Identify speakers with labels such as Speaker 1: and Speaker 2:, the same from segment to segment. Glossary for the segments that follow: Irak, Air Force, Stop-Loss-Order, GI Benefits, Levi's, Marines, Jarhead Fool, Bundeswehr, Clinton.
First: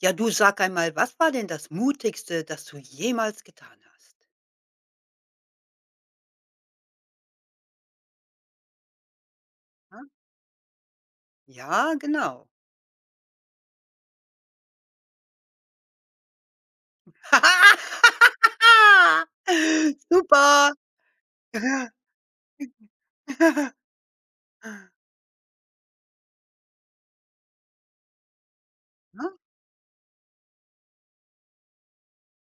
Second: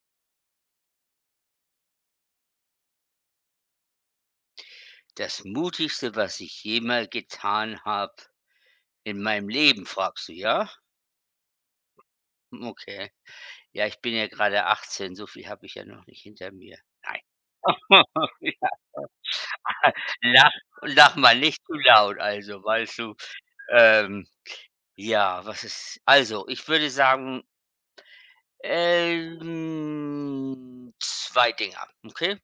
Speaker 1: Ja, du sag einmal, was war denn das Mutigste, das du jemals getan hast?
Speaker 2: Das Mutigste, was ich jemals getan habe in meinem Leben,
Speaker 1: Ja,
Speaker 2: fragst du, ja?
Speaker 1: ja genau.
Speaker 2: Okay. Ja, ich bin ja gerade 18, so viel habe ich ja noch nicht hinter mir. Nein. Lach
Speaker 1: Super.
Speaker 2: Lach mal nicht zu laut, also, weißt du? Ähm, ja, was ist ich würde sagen,
Speaker 1: Ne?
Speaker 2: zwei Dinger, okay?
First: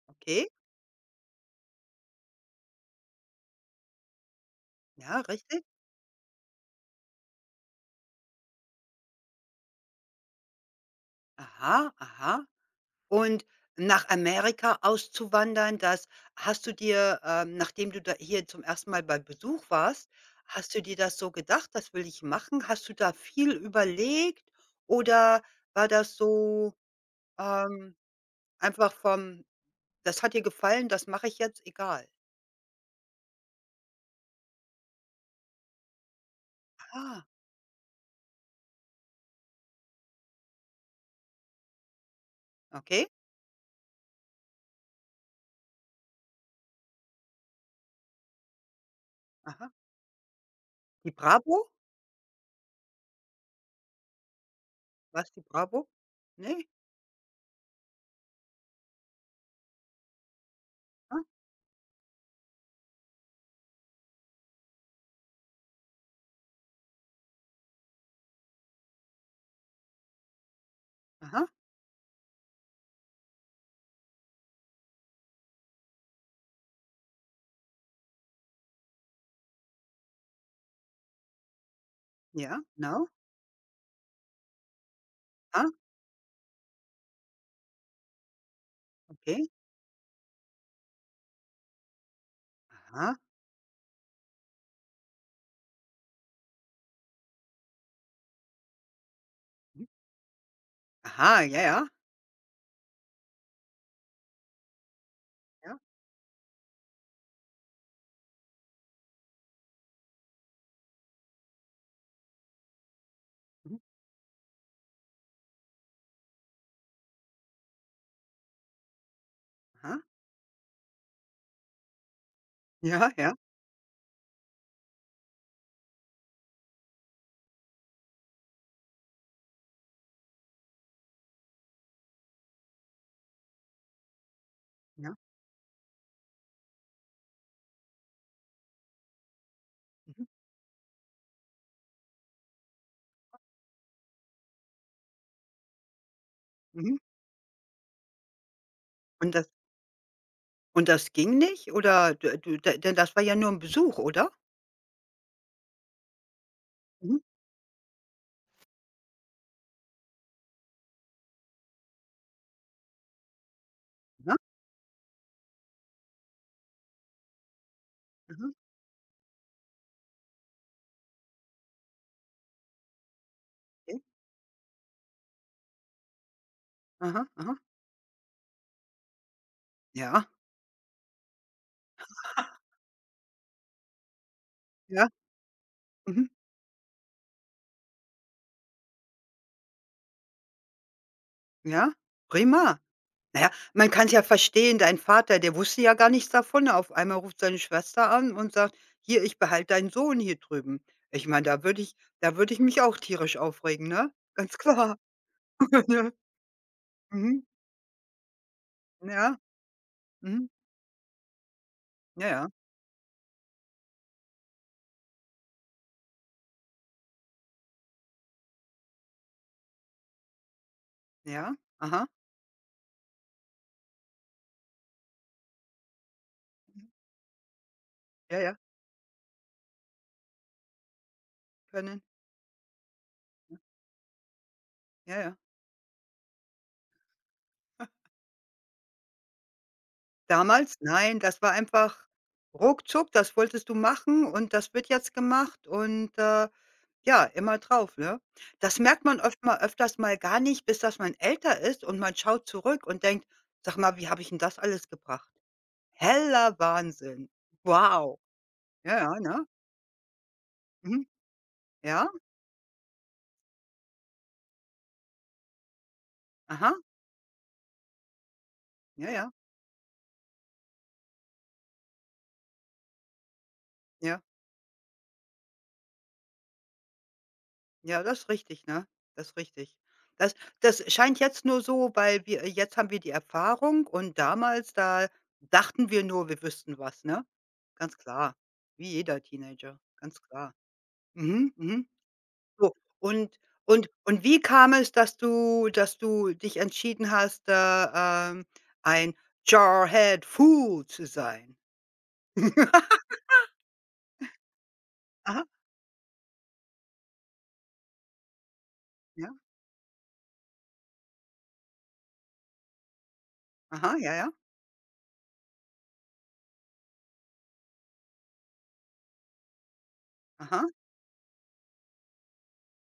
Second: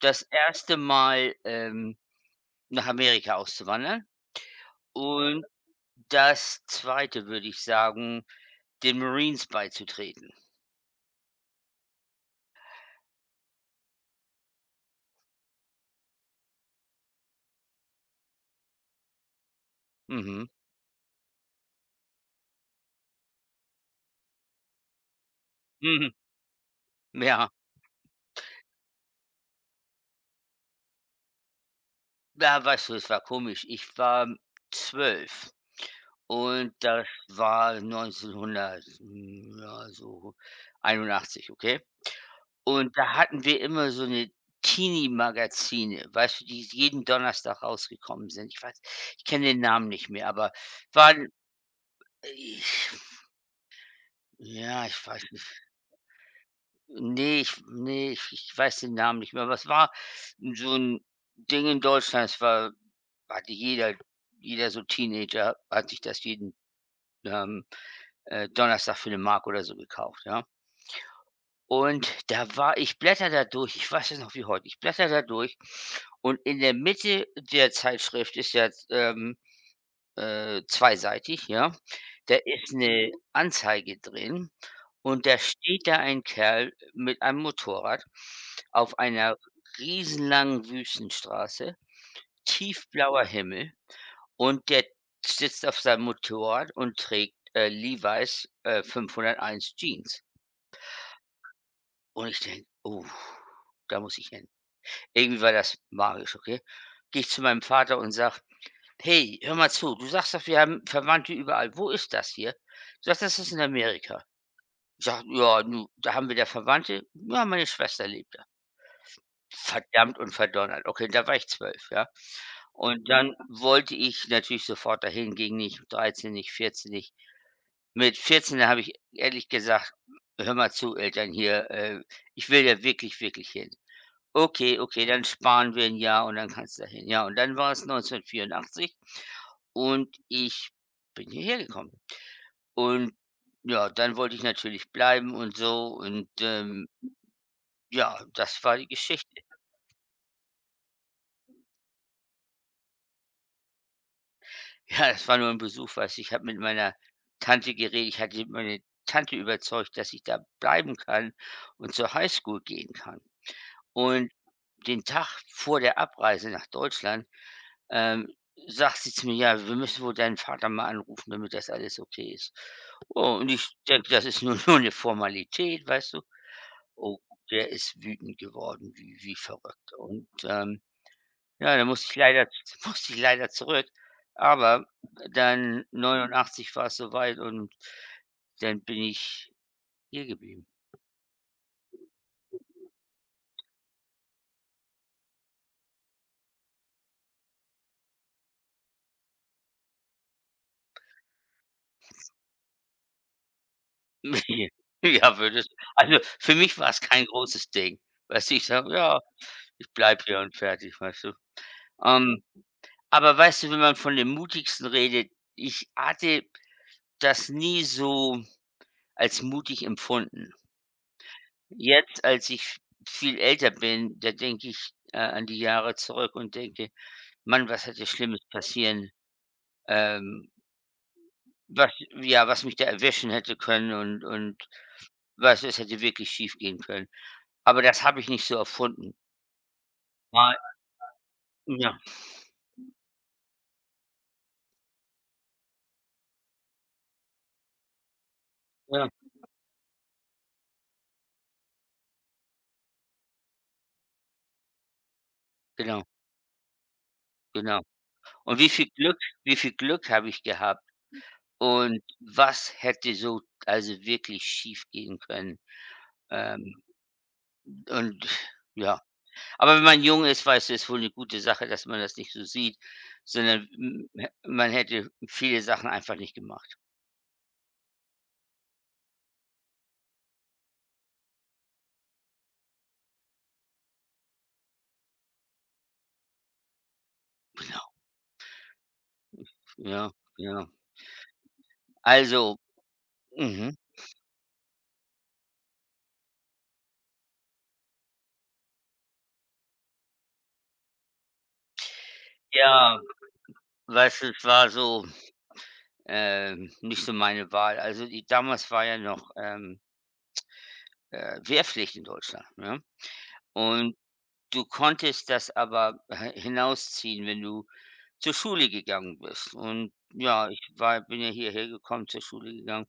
Speaker 2: Das
Speaker 1: Okay,
Speaker 2: erste Mal, nach Amerika auszuwandern
Speaker 1: ja,
Speaker 2: und
Speaker 1: richtig.
Speaker 2: das zweite würde ich sagen, den Marines beizutreten.
Speaker 1: Aha, aha. Und nach Amerika auszuwandern, das hast du dir, nachdem du da hier zum ersten Mal bei Besuch warst,
Speaker 2: Mhm.
Speaker 1: hast du dir das so gedacht: „Das will ich machen?" Hast du da viel überlegt oder war
Speaker 2: Mhm.
Speaker 1: das so,
Speaker 2: Ja.
Speaker 1: ähm Einfach vom: „Das hat dir gefallen, das mache ich jetzt, egal."
Speaker 2: Ja, weißt du, es war komisch. Ich war 12 und das
Speaker 1: Ah,
Speaker 2: war 1900, ja, so 81, okay? Und
Speaker 1: okay.
Speaker 2: da hatten wir immer so eine Teenie-Magazine, weißt du, die jeden Donnerstag rausgekommen sind. Ich kenne den
Speaker 1: Aha.
Speaker 2: Namen nicht mehr, aber
Speaker 1: Die
Speaker 2: waren
Speaker 1: Bravo?
Speaker 2: ich ja, ich weiß
Speaker 1: Was die
Speaker 2: nicht.
Speaker 1: Bravo? Ne?
Speaker 2: Nee, ich ne, ich ich weiß den Namen nicht mehr. Was war so ein
Speaker 1: Ah,
Speaker 2: Ding in Deutschland. Es war Hatte jeder so Teenager hat sich das jeden, ähm, Donnerstag für eine Mark oder so gekauft, ja?
Speaker 1: aha,
Speaker 2: Und da war ich blättere da durch, ich weiß es noch wie heute, ich blättere da durch und in der Mitte der Zeitschrift ist ja, zweiseitig, ja? Da
Speaker 1: ja,
Speaker 2: ist
Speaker 1: genau.
Speaker 2: 'ne Anzeige drin und da
Speaker 1: Ah,
Speaker 2: steht da ein Kerl mit einem Motorrad auf einer
Speaker 1: okay.
Speaker 2: riesenlangen Wüstenstraße,
Speaker 1: Aha,
Speaker 2: tiefblauer Himmel. Und der sitzt auf seinem Motorrad und trägt, Levi's, 501
Speaker 1: mhm.
Speaker 2: Jeans.
Speaker 1: Aha, ja, ja,
Speaker 2: Und ich denke: „Oh, da muss ich hin.“ Irgendwie war das
Speaker 1: ja,
Speaker 2: magisch, okay? Gehe ich zu meinem Vater und sage: „Hey, hör mal zu, du sagst doch, wir haben Verwandte überall. Wo ist das hier?“ Du sagst: „Das ist in
Speaker 1: mhm,
Speaker 2: Amerika.“ Ich sage: „Ja, nu, da haben wir da Verwandte? Ja, meine Schwester lebt da.“
Speaker 1: aha,
Speaker 2: Verdammt und verdonnert. Okay, da war ich 12, ja? Und
Speaker 1: ja,
Speaker 2: dann
Speaker 1: ja,
Speaker 2: wollte ich natürlich sofort dahin, ging nicht, 13 nicht, 14 nicht. Mit 14, da habe ich ehrlich gesagt: „Hör mal zu, Eltern hier, ich will ja wirklich, wirklich hin.“ „Okay, okay,
Speaker 1: ja,
Speaker 2: dann sparen wir ein Jahr und dann kannst du da hin.“ Ja, und dann war es 1984 und
Speaker 1: mhm,
Speaker 2: ich bin hierher gekommen. Und ja, dann wollte ich natürlich bleiben und so,
Speaker 1: mhm.
Speaker 2: ja, das war die Geschichte.
Speaker 1: Und das und das ging nicht oder du du de denn das war ja nur ein Besuch, oder?
Speaker 2: Ja, das war nur ein Besuch, weißt du? Ich habe mit meiner
Speaker 1: Mhm,
Speaker 2: Tante geredet. Ich hatte meine Tante überzeugt, dass ich da bleiben kann und zur Highschool gehen kann. Und
Speaker 1: aha,
Speaker 2: den Tag vor der Abreise nach Deutschland, ähm,
Speaker 1: aha,
Speaker 2: sagt sie zu mir: „Ja, wir müssen wohl deinen Vater mal anrufen, damit das alles okay ist.“ Oh, und ich
Speaker 1: okay.
Speaker 2: denke, das ist nur nur eine Formalität, weißt du? Oh,
Speaker 1: Aha, aha,
Speaker 2: der ist wütend geworden wie verrückt.
Speaker 1: ja.
Speaker 2: Ja, da musste ich leider musste ich leider zurück. Aber
Speaker 1: Ja,
Speaker 2: dann
Speaker 1: mhm,
Speaker 2: 89 war es soweit und dann bin ich hier geblieben.
Speaker 1: ja, prima. Na ja, man kann es ja verstehen, dein Vater, der wusste ja gar nichts davon. Auf einmal ruft seine Schwester an und sagt: „Hier, ich behalte deinen Sohn hier drüben." Ich meine, da würde ich mich auch tierisch aufregen, ne? Ganz klar.
Speaker 2: Ja, würde
Speaker 1: Ja.
Speaker 2: für mich war es kein
Speaker 1: Mhm.
Speaker 2: großes Ding. Weißt du, ich sage: „Ja.“
Speaker 1: Ja.
Speaker 2: Ich bleibe hier
Speaker 1: Mhm.
Speaker 2: und fertig, weißt du?
Speaker 1: Ja,
Speaker 2: Ähm,
Speaker 1: ja.
Speaker 2: aber weißt du, wenn man von den Mutigsten redet, ich hatte das nie so als mutig empfunden.
Speaker 1: Ja. Aha.
Speaker 2: Jetzt, als ich viel älter bin, da denke ich, an die Jahre zurück und denke: „Mann, was hätte
Speaker 1: Ja,
Speaker 2: Schlimmes
Speaker 1: ja.
Speaker 2: passieren, ähm, was
Speaker 1: Können.
Speaker 2: ja, was mich da erwischen hätte können und
Speaker 1: Ja, ja.
Speaker 2: was es hätte wirklich schiefgehen können.“ Aber das habe ich nicht so erfunden. War
Speaker 1: Damals? Nein, das war
Speaker 2: ja,
Speaker 1: einfach ruckzuck, das wolltest du machen und das wird jetzt gemacht. Ja, immer drauf, ne? Das merkt
Speaker 2: ja,
Speaker 1: man oft mal öfters mal gar nicht, bis dass man älter ist und man schaut zurück und denkt: „Sag mal, wie habe ich 'n das alles gebracht?"
Speaker 2: genau,
Speaker 1: Heller Wahnsinn.
Speaker 2: genau.
Speaker 1: Wow.
Speaker 2: Und wie viel
Speaker 1: Ja,
Speaker 2: Glück
Speaker 1: ja, ne?
Speaker 2: Wie viel Glück habe ich gehabt?
Speaker 1: Mhm.
Speaker 2: Und
Speaker 1: Ja,
Speaker 2: was hätte so also wirklich schiefgehen können?
Speaker 1: aha.
Speaker 2: Ähm, und ja,
Speaker 1: Ja, ja,
Speaker 2: aber wenn man jung ist, weißt du, ist wohl eine gute Sache, dass man das nicht so sieht, sondern m
Speaker 1: ja.
Speaker 2: hä man hätte viele Sachen einfach nicht gemacht.
Speaker 1: Ja, das ist richtig, ne? Das ist richtig. Das das scheint jetzt nur so, weil wir jetzt haben wir die Erfahrung und damals, da dachten wir nur, wir wüssten was, ne? Ganz klar, wie jeder Teenager,
Speaker 2: Ja,
Speaker 1: ganz klar.
Speaker 2: ja.
Speaker 1: Mhm, mhm.
Speaker 2: Also,
Speaker 1: So, und
Speaker 2: mhm,
Speaker 1: und wie kam es, dass du dich entschieden hast, da, ein Jarhead Fool zu sein?
Speaker 2: ja, weißt du, es war so,
Speaker 1: Aha,
Speaker 2: nicht so meine Wahl. Also, die damals war ja
Speaker 1: ja,
Speaker 2: noch, Wehrpflicht in Deutschland, ne? Und
Speaker 1: aha, ja, ja,
Speaker 2: du konntest das aber h hinausziehen, wenn du zur Schule gegangen bist. Und ja, ich
Speaker 1: aha,
Speaker 2: war bin ja hierher gekommen, zur Schule gegangen.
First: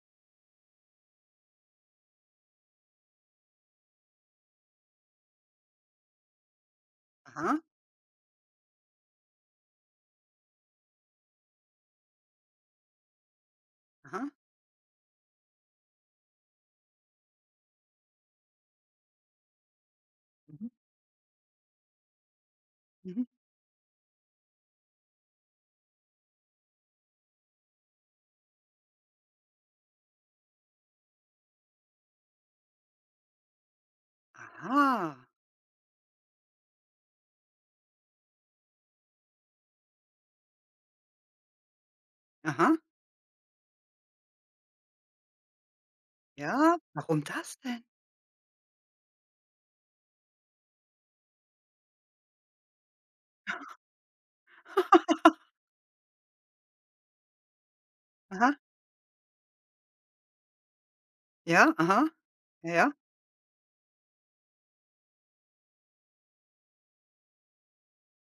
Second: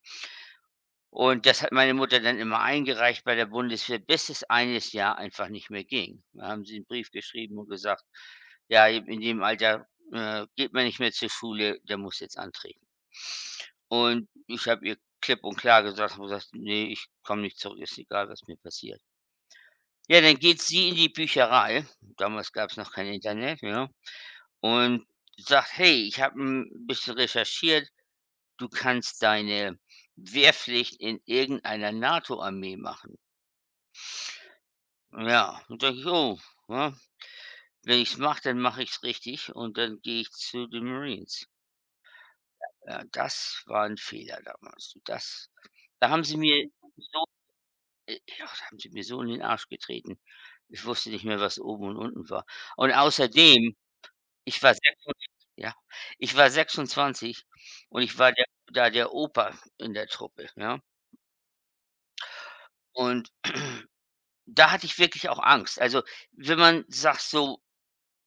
Speaker 2: Und das hat meine Mutter dann immer eingereicht bei der Bundeswehr, bis es eines Jahr einfach nicht mehr ging. Da haben sie einen Brief geschrieben
Speaker 1: aha,
Speaker 2: und gesagt: „Ja, in dem Alter, geht man nicht mehr zur Schule, der muss jetzt antreten.“ Und
Speaker 1: aha,
Speaker 2: ich habe ihr klipp und klar gesagt habe gesagt: nee, ich komme nicht zurück, ist egal, was mir passiert.“ Ja, dann geht
Speaker 1: mhm,
Speaker 2: sie in die Bücherei. Damals gab es noch kein
Speaker 1: mhm.
Speaker 2: Internet, ja? Und sagt: „Hey, ich habe ein bisschen recherchiert. Du kannst deine Wehrpflicht in irgendeiner NATO-Armee machen.“
Speaker 1: Aha,
Speaker 2: Ja, und denke ich: „Oh, ja, wenn ich's mache, dann mache ich es richtig und dann gehe ich zu den Marines.“
Speaker 1: aha,
Speaker 2: Ja, das war ein Fehler damals. Das da haben sie mir
Speaker 1: ja, warum
Speaker 2: so
Speaker 1: das denn?
Speaker 2: ja, da haben sie mir so in den Arsch getreten. Ich wusste nicht mehr, was oben und unten war. Und außerdem, ich war sechsundzwanzig, ja. Ich war 26 und ich war
Speaker 1: Aha,
Speaker 2: der Opa in der Truppe, ja?
Speaker 1: ja, aha, ja, ja,
Speaker 2: Und da hatte ich wirklich auch Angst. Also, wenn man sagt, so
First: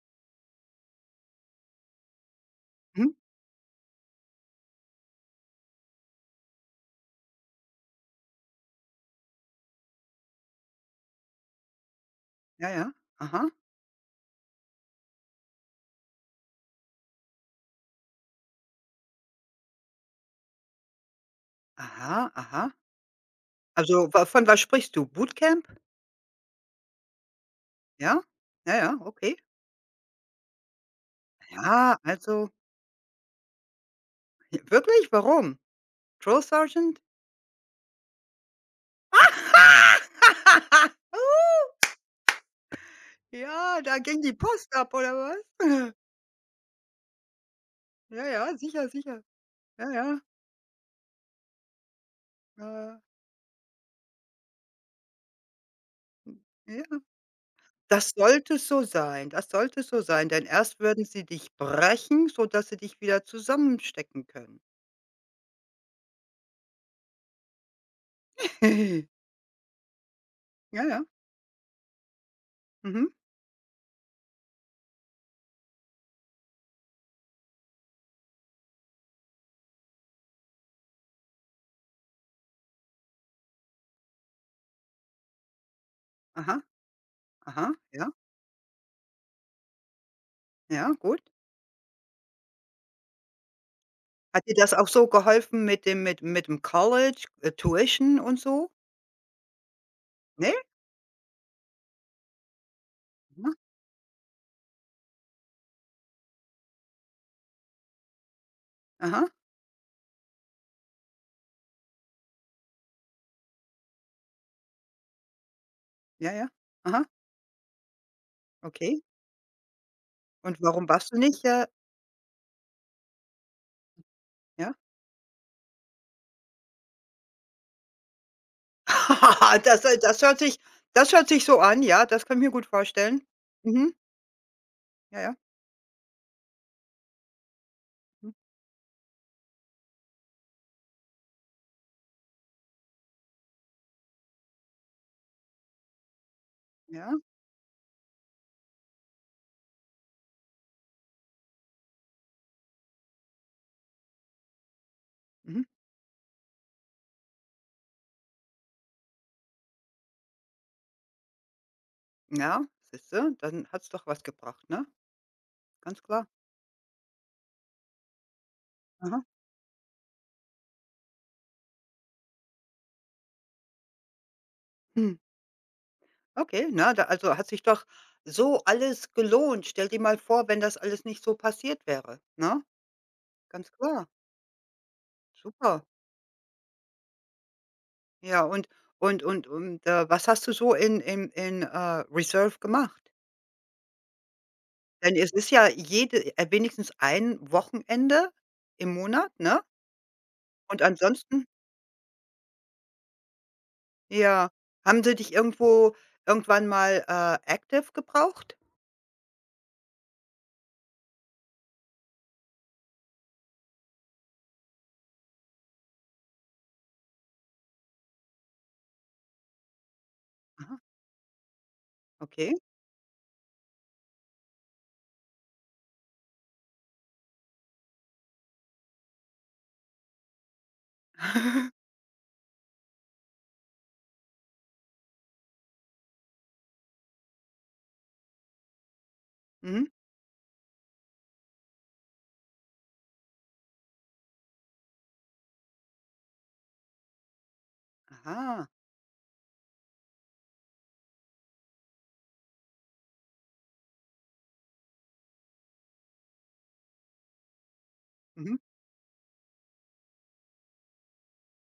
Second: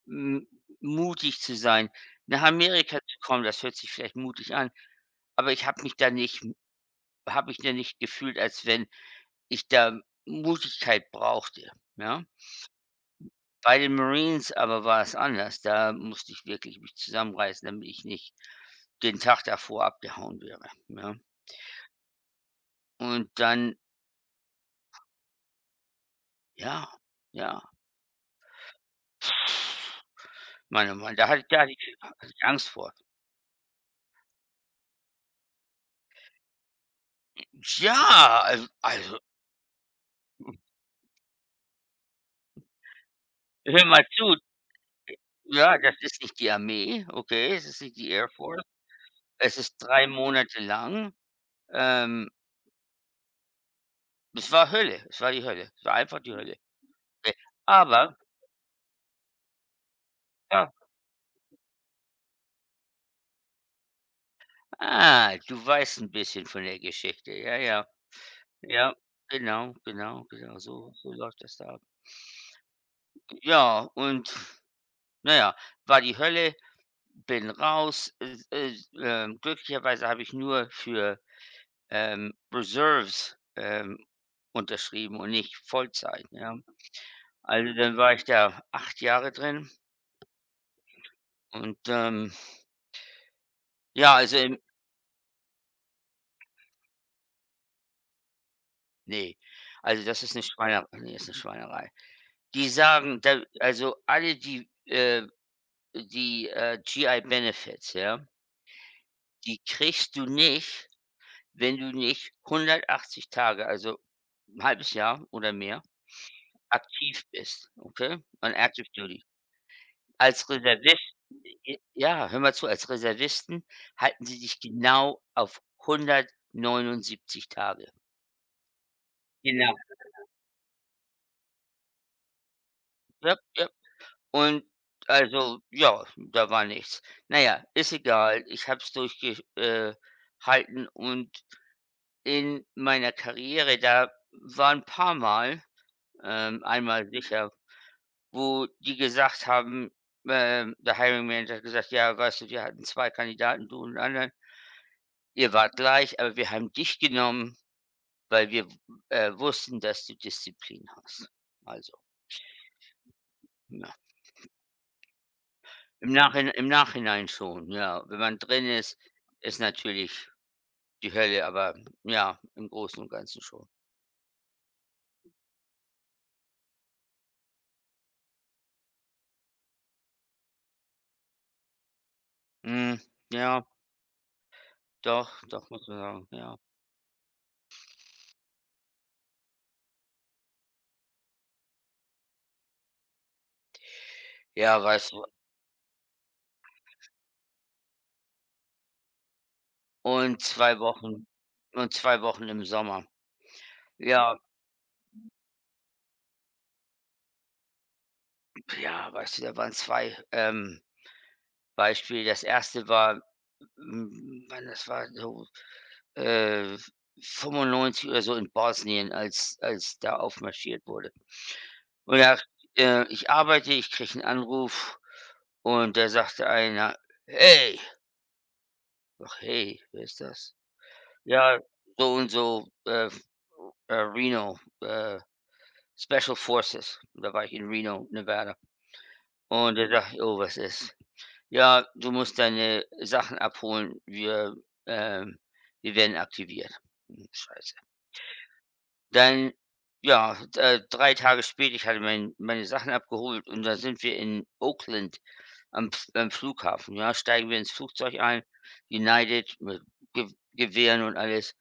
Speaker 2: m mutig zu sein, nach Amerika
Speaker 1: mhm,
Speaker 2: zu kommen, das hört sich vielleicht mutig an, aber ich habe mich da nicht gefühlt, als wenn ich da Mutigkeit brauchte, ja?
Speaker 1: ja, ja, aha,
Speaker 2: Bei den Marines aber war es anders. Da musste ich wirklich mich zusammenreißen, damit ich nicht den Tag davor abgehauen wäre, ja?
Speaker 1: aha, aha.
Speaker 2: Und dann
Speaker 1: Also, wa von was sprichst du? Bootcamp?
Speaker 2: ja, ja.
Speaker 1: Ja? Ja, ja, okay.
Speaker 2: Meine Mann, da
Speaker 1: Ja,
Speaker 2: hatte ich
Speaker 1: also,
Speaker 2: Angst vor.
Speaker 1: j wirklich? Warum? Drill Sergeant?
Speaker 2: Also,
Speaker 1: Ja,
Speaker 2: hör
Speaker 1: da
Speaker 2: mal
Speaker 1: ging
Speaker 2: zu,
Speaker 1: die Post ab oder was?
Speaker 2: ja, das ist nicht die Armee, okay, es ist nicht die
Speaker 1: Ja,
Speaker 2: Air
Speaker 1: ja,
Speaker 2: Force.
Speaker 1: sicher, sicher.
Speaker 2: Es ist
Speaker 1: Ja,
Speaker 2: 3
Speaker 1: ja,
Speaker 2: Monate lang. Ähm,
Speaker 1: äh,
Speaker 2: es war Hölle, es war die Hölle. Es war einfach die
Speaker 1: hm,
Speaker 2: Hölle.
Speaker 1: ja.
Speaker 2: Okay.
Speaker 1: Das
Speaker 2: Aber
Speaker 1: sollte so sein, das sollte so sein, denn
Speaker 2: ja,
Speaker 1: erst würden sie dich brechen, sodass sie dich wieder zusammenstecken können.
Speaker 2: du weißt ein bisschen von der Geschichte. Ja, ja, ja, genau, genau, genau,
Speaker 1: Ja,
Speaker 2: so
Speaker 1: ja.
Speaker 2: läuft das da ab.
Speaker 1: Mhm.
Speaker 2: Ja, und naja, war die Hölle. Bin raus. Es es glücklicherweise habe ich nur für, Reserves, unterschrieben und nicht Vollzeit, ja.
Speaker 1: Aha,
Speaker 2: Also,
Speaker 1: aha,
Speaker 2: dann
Speaker 1: ja,
Speaker 2: war ich da 8 Jahre drin
Speaker 1: ja, gut.
Speaker 2: und, ähm, ja, also,
Speaker 1: Hat dir
Speaker 2: im
Speaker 1: das auch so geholfen mit dem College, Tuition und so?
Speaker 2: ne, also, das ist
Speaker 1: Ne?
Speaker 2: Ist 'ne Schweinerei. Die sagen, da
Speaker 1: Mhm.
Speaker 2: also, alle die, GI Benefits, ja,
Speaker 1: Aha,
Speaker 2: die kriegst du nicht, wenn du nicht 180 Tage, also 'n halbes Jahr oder mehr
Speaker 1: ja, ja. Aha,
Speaker 2: aktiv bist, okay? On active
Speaker 1: okay.
Speaker 2: duty. Als
Speaker 1: Und warum
Speaker 2: Reservist
Speaker 1: warst du nicht,
Speaker 2: j ja, hör mal zu, als Reservisten halten sie dich
Speaker 1: ja?
Speaker 2: genau auf 179 Tage. Genau.
Speaker 1: Das äh, das hört sich das hört sich so an, ja, das kann ich mir gut vorstellen.
Speaker 2: Ja, ja.
Speaker 1: Mhm.
Speaker 2: Und
Speaker 1: Ja, ja.
Speaker 2: also, ja, da war nichts. Na ja, ist
Speaker 1: Mhm.
Speaker 2: egal. Ich habe es durchgehalten. Und in meiner Karriere, da war 'n paarmal, einmal
Speaker 1: Ja.
Speaker 2: sicher, wo die gesagt haben, der Hiring Manager hat gesagt: „Ja, weißt du, wir hatten 2 Kandidaten, du und 'n anderen. Ihr
Speaker 1: Mhm.
Speaker 2: wart gleich, aber wir haben dich genommen, weil wir wussten, dass du Disziplin hast.“ Also,
Speaker 1: Ja, siehst du, dann hat's
Speaker 2: ja.
Speaker 1: doch was gebracht, ne? Ganz klar.
Speaker 2: Im Nachhinein schon, ja. Wenn man drin ist,
Speaker 1: Aha.
Speaker 2: ist natürlich die Hölle, aber ja, im Großen und Ganzen schon.
Speaker 1: Hm. Okay, na, da also, hat sich doch so alles gelohnt. Stell dir mal vor, wenn das alles nicht so passiert wäre, ne?
Speaker 2: Hm, ja,
Speaker 1: Ganz klar.
Speaker 2: doch, doch,
Speaker 1: Super.
Speaker 2: muss man sagen, ja.
Speaker 1: Ja, und was hast du so in Reserve gemacht?
Speaker 2: Ja, weißt
Speaker 1: Denn
Speaker 2: du,
Speaker 1: es ist ja jede wenigstens ein Wochenende im Monat, ne?
Speaker 2: und 2
Speaker 1: Und
Speaker 2: Wochen
Speaker 1: ansonsten
Speaker 2: und 2 Wochen im Sommer. Ja.
Speaker 1: ja. Haben sie dich irgendwo irgendwann mal, active gebraucht?
Speaker 2: Ja, weißt du, da waren zwei, Beispiele. Das erste war, wann das war, so äh, 95 oder so, in Bosnien, als da
Speaker 1: Aha,
Speaker 2: aufmarschiert wurde. Und da
Speaker 1: okay.
Speaker 2: ich arbeite, ich kriege einen Anruf und da sagte einer: „Hey!“ Sage: „Hey, wer ist das?“ „Ja, so und so, Reno, Special Forces.“ Da war ich in Reno, Nevada. Und
Speaker 1: Mhm.
Speaker 2: er dachte ich: „Oh, was ist?“ Ja, du musst deine Sachen abholen. Ähm wir werden aktiviert. Hm, scheiße.
Speaker 1: Aha.
Speaker 2: Dann, ja, 3 Tage später, ich hatte meine Sachen abgeholt und da sind wir in Oakland am Flughafen, ja, steigen wir ins Flugzeug ein,
Speaker 1: Mhm.
Speaker 2: United mit Ge Gewehren und alles.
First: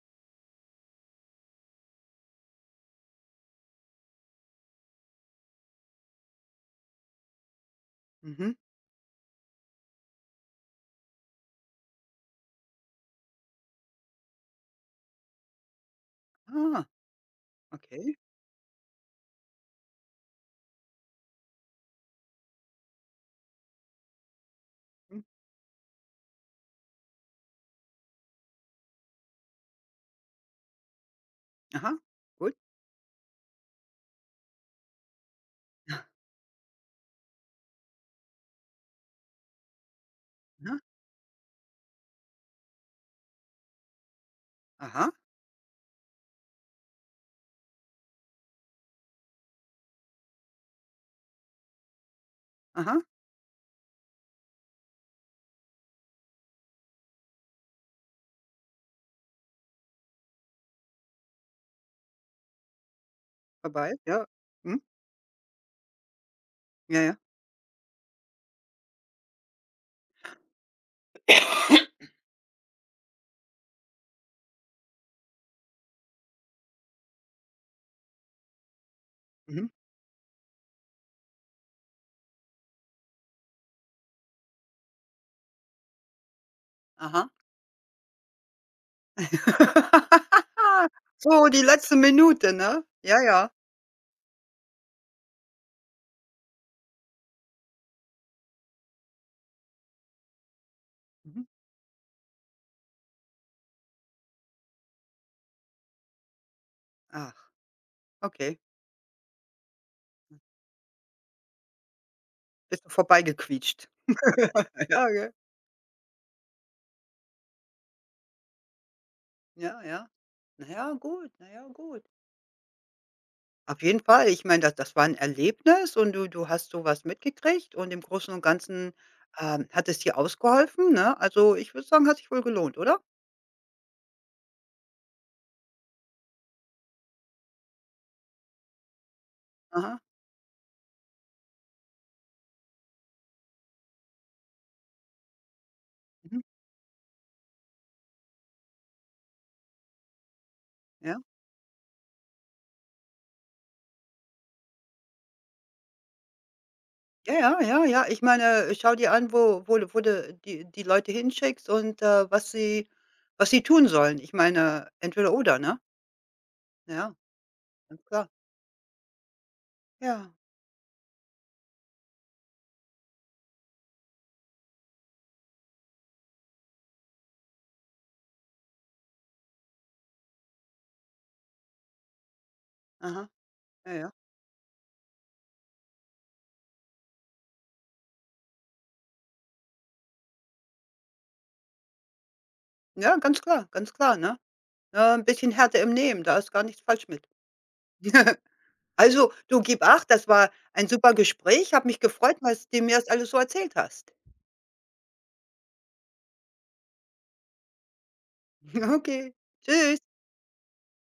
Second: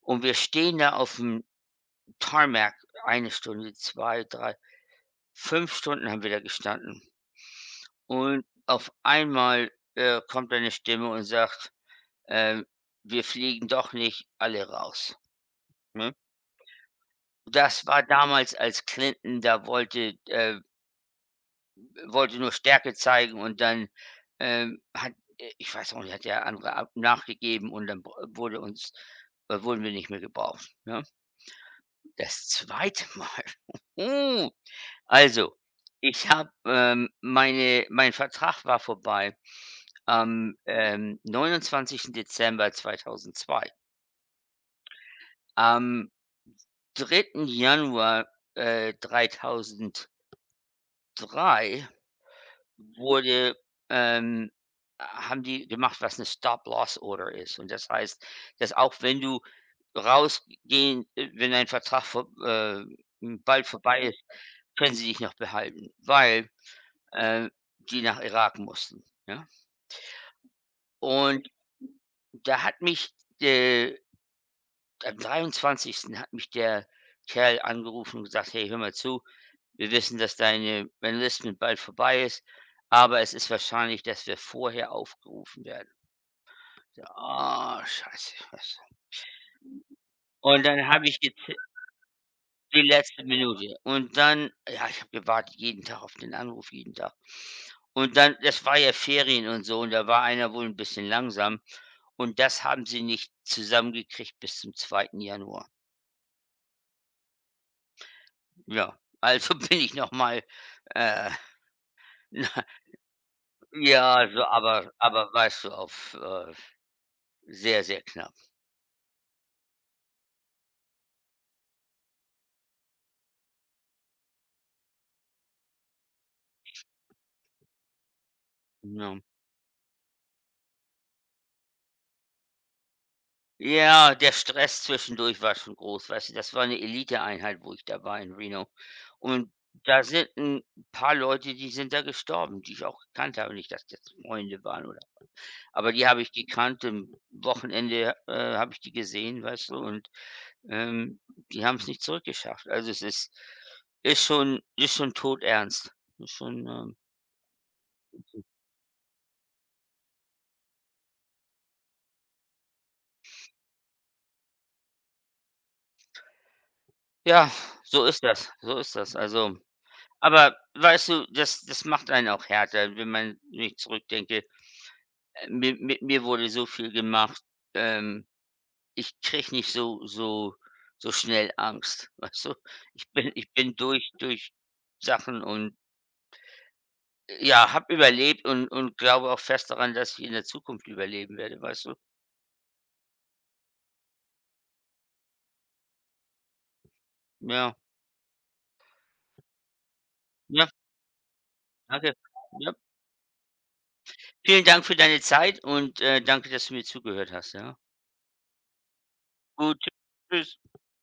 Speaker 2: Und wir stehen da auf dem Tarmac eine Stunde, 2, 3, 5 Stunden haben wir da gestanden. Und
Speaker 1: Mhm.
Speaker 2: auf einmal, kommt eine Stimme und sagt ähm, wir fliegen doch nicht alle raus, ne?
Speaker 1: Ah,
Speaker 2: Das war
Speaker 1: okay.
Speaker 2: damals, als Clinton da wollte, wollte nur Stärke zeigen, und dann, hat
Speaker 1: Mhm.
Speaker 2: ich weiß auch nicht, hat der andere ab nachgegeben und dann b wurde uns wurden wir nicht mehr gebraucht, ne?
Speaker 1: Aha,
Speaker 2: Das
Speaker 1: gut.
Speaker 2: zweite Mal. Uh, also, ich habe, meine mein Vertrag war vorbei am,
Speaker 1: Aha.
Speaker 2: 29. Dezember 2002.
Speaker 1: Aha.
Speaker 2: Am Dritten Januar, 2003
Speaker 1: Aha.
Speaker 2: wurde, ähm haben die gemacht, was eine Stop-Loss-Order ist. Und das heißt, dass auch wenn du rausgehen wenn ein Vertrag bald
Speaker 1: Vorbei,
Speaker 2: vorbei ist,
Speaker 1: ja. Mhm.
Speaker 2: können sie dich noch behalten, weil,
Speaker 1: Ja, ja.
Speaker 2: äh, die nach Irak mussten, ja? Und da hat mich, äh am 23. hat mich der Kerl angerufen und gesagt: „Hey, hör mal zu,
Speaker 1: Mhm.
Speaker 2: wir wissen, dass deine Enlistment bald vorbei ist, aber es ist wahrscheinlich, dass wir vorher aufgerufen werden. So,
Speaker 1: Aha.
Speaker 2: ah, scheiße. Was dann habe ich
Speaker 1: So,
Speaker 2: geze
Speaker 1: die letzte Minute,
Speaker 2: die
Speaker 1: ne? Ja,
Speaker 2: letzte
Speaker 1: ja.
Speaker 2: Minute und dann ja, ich habe gewartet jeden Tag auf den Anruf, jeden Tag. Und dann, das war ja Ferien und so, und da war einer wohl ein bisschen
Speaker 1: Mhm.
Speaker 2: langsam und das haben sie nicht zusammengekriegt bis zum zweiten Januar.
Speaker 1: Ach, okay.
Speaker 2: Ja, also bin ich noch mal, äh, na
Speaker 1: Bist du vorbeigequietscht.
Speaker 2: ja, so,
Speaker 1: Ja,
Speaker 2: aber
Speaker 1: ja.
Speaker 2: weißt du, auf, sehr, sehr knapp,
Speaker 1: Ja, ja. Na ja, gut, na ja, gut. Auf jeden Fall. Ich meine, das war ein Erlebnis und du hast so was mitgekriegt und im Großen und Ganzen,
Speaker 2: ja.
Speaker 1: hat es dir ausgeholfen, ne? Also, ich würde sagen, hat sich wohl gelohnt, oder?
Speaker 2: Ja, der Stress zwischendurch war schon groß, weißt du? Das war 'ne Eliteeinheit, wo ich da war in Reno. Und
Speaker 1: Aha.
Speaker 2: da sind 'n paar Leute, die sind da gestorben, die ich auch gekannt habe. Nicht, dass das Freunde waren oder, aber die habe ich
Speaker 1: Mhm.
Speaker 2: gekannt. Am Wochenende, habe ich die gesehen, weißt du?
Speaker 1: Ja.
Speaker 2: Ähm, die haben's nicht zurückgeschafft. Also, es ist ist schon todernst. Ist schon,
Speaker 1: Ja, ja, ja, ja. Ich meine, schau dir an, wo du die Leute hinschickst und, was sie tun sollen. Ich meine, entweder oder, ne? Ja,
Speaker 2: ja,
Speaker 1: ganz
Speaker 2: so ist
Speaker 1: klar.
Speaker 2: das, so ist das. Also,
Speaker 1: Ja.
Speaker 2: aber weißt du, das macht einen auch härter, wenn man, wenn zurückdenke. Mi mit mir wurde so viel gemacht, ähm, ich krieg nicht so so schnell Angst, weißt du?
Speaker 1: Aha.
Speaker 2: Ich bin
Speaker 1: Ja, ja.
Speaker 2: durch Sachen und ja, habe überlebt und glaube auch fest daran, dass ich in der Zukunft überleben werde, weißt du?
Speaker 1: Ja, ganz klar, ne? Ja, 'n bisschen Härte im Nehmen, da ist gar nichts falsch mit.
Speaker 2: Ja,
Speaker 1: Also, du gib acht, das war
Speaker 2: ja,
Speaker 1: ein super Gespräch. Habe mich
Speaker 2: danke.
Speaker 1: gefreut, was
Speaker 2: Ja.
Speaker 1: du mir das alles so erzählt hast.
Speaker 2: Vielen Dank für deine Zeit und, danke, dass du mir zugehört hast, ja?
Speaker 1: Okay,
Speaker 2: Gut,
Speaker 1: tschüss.
Speaker 2: tschüss.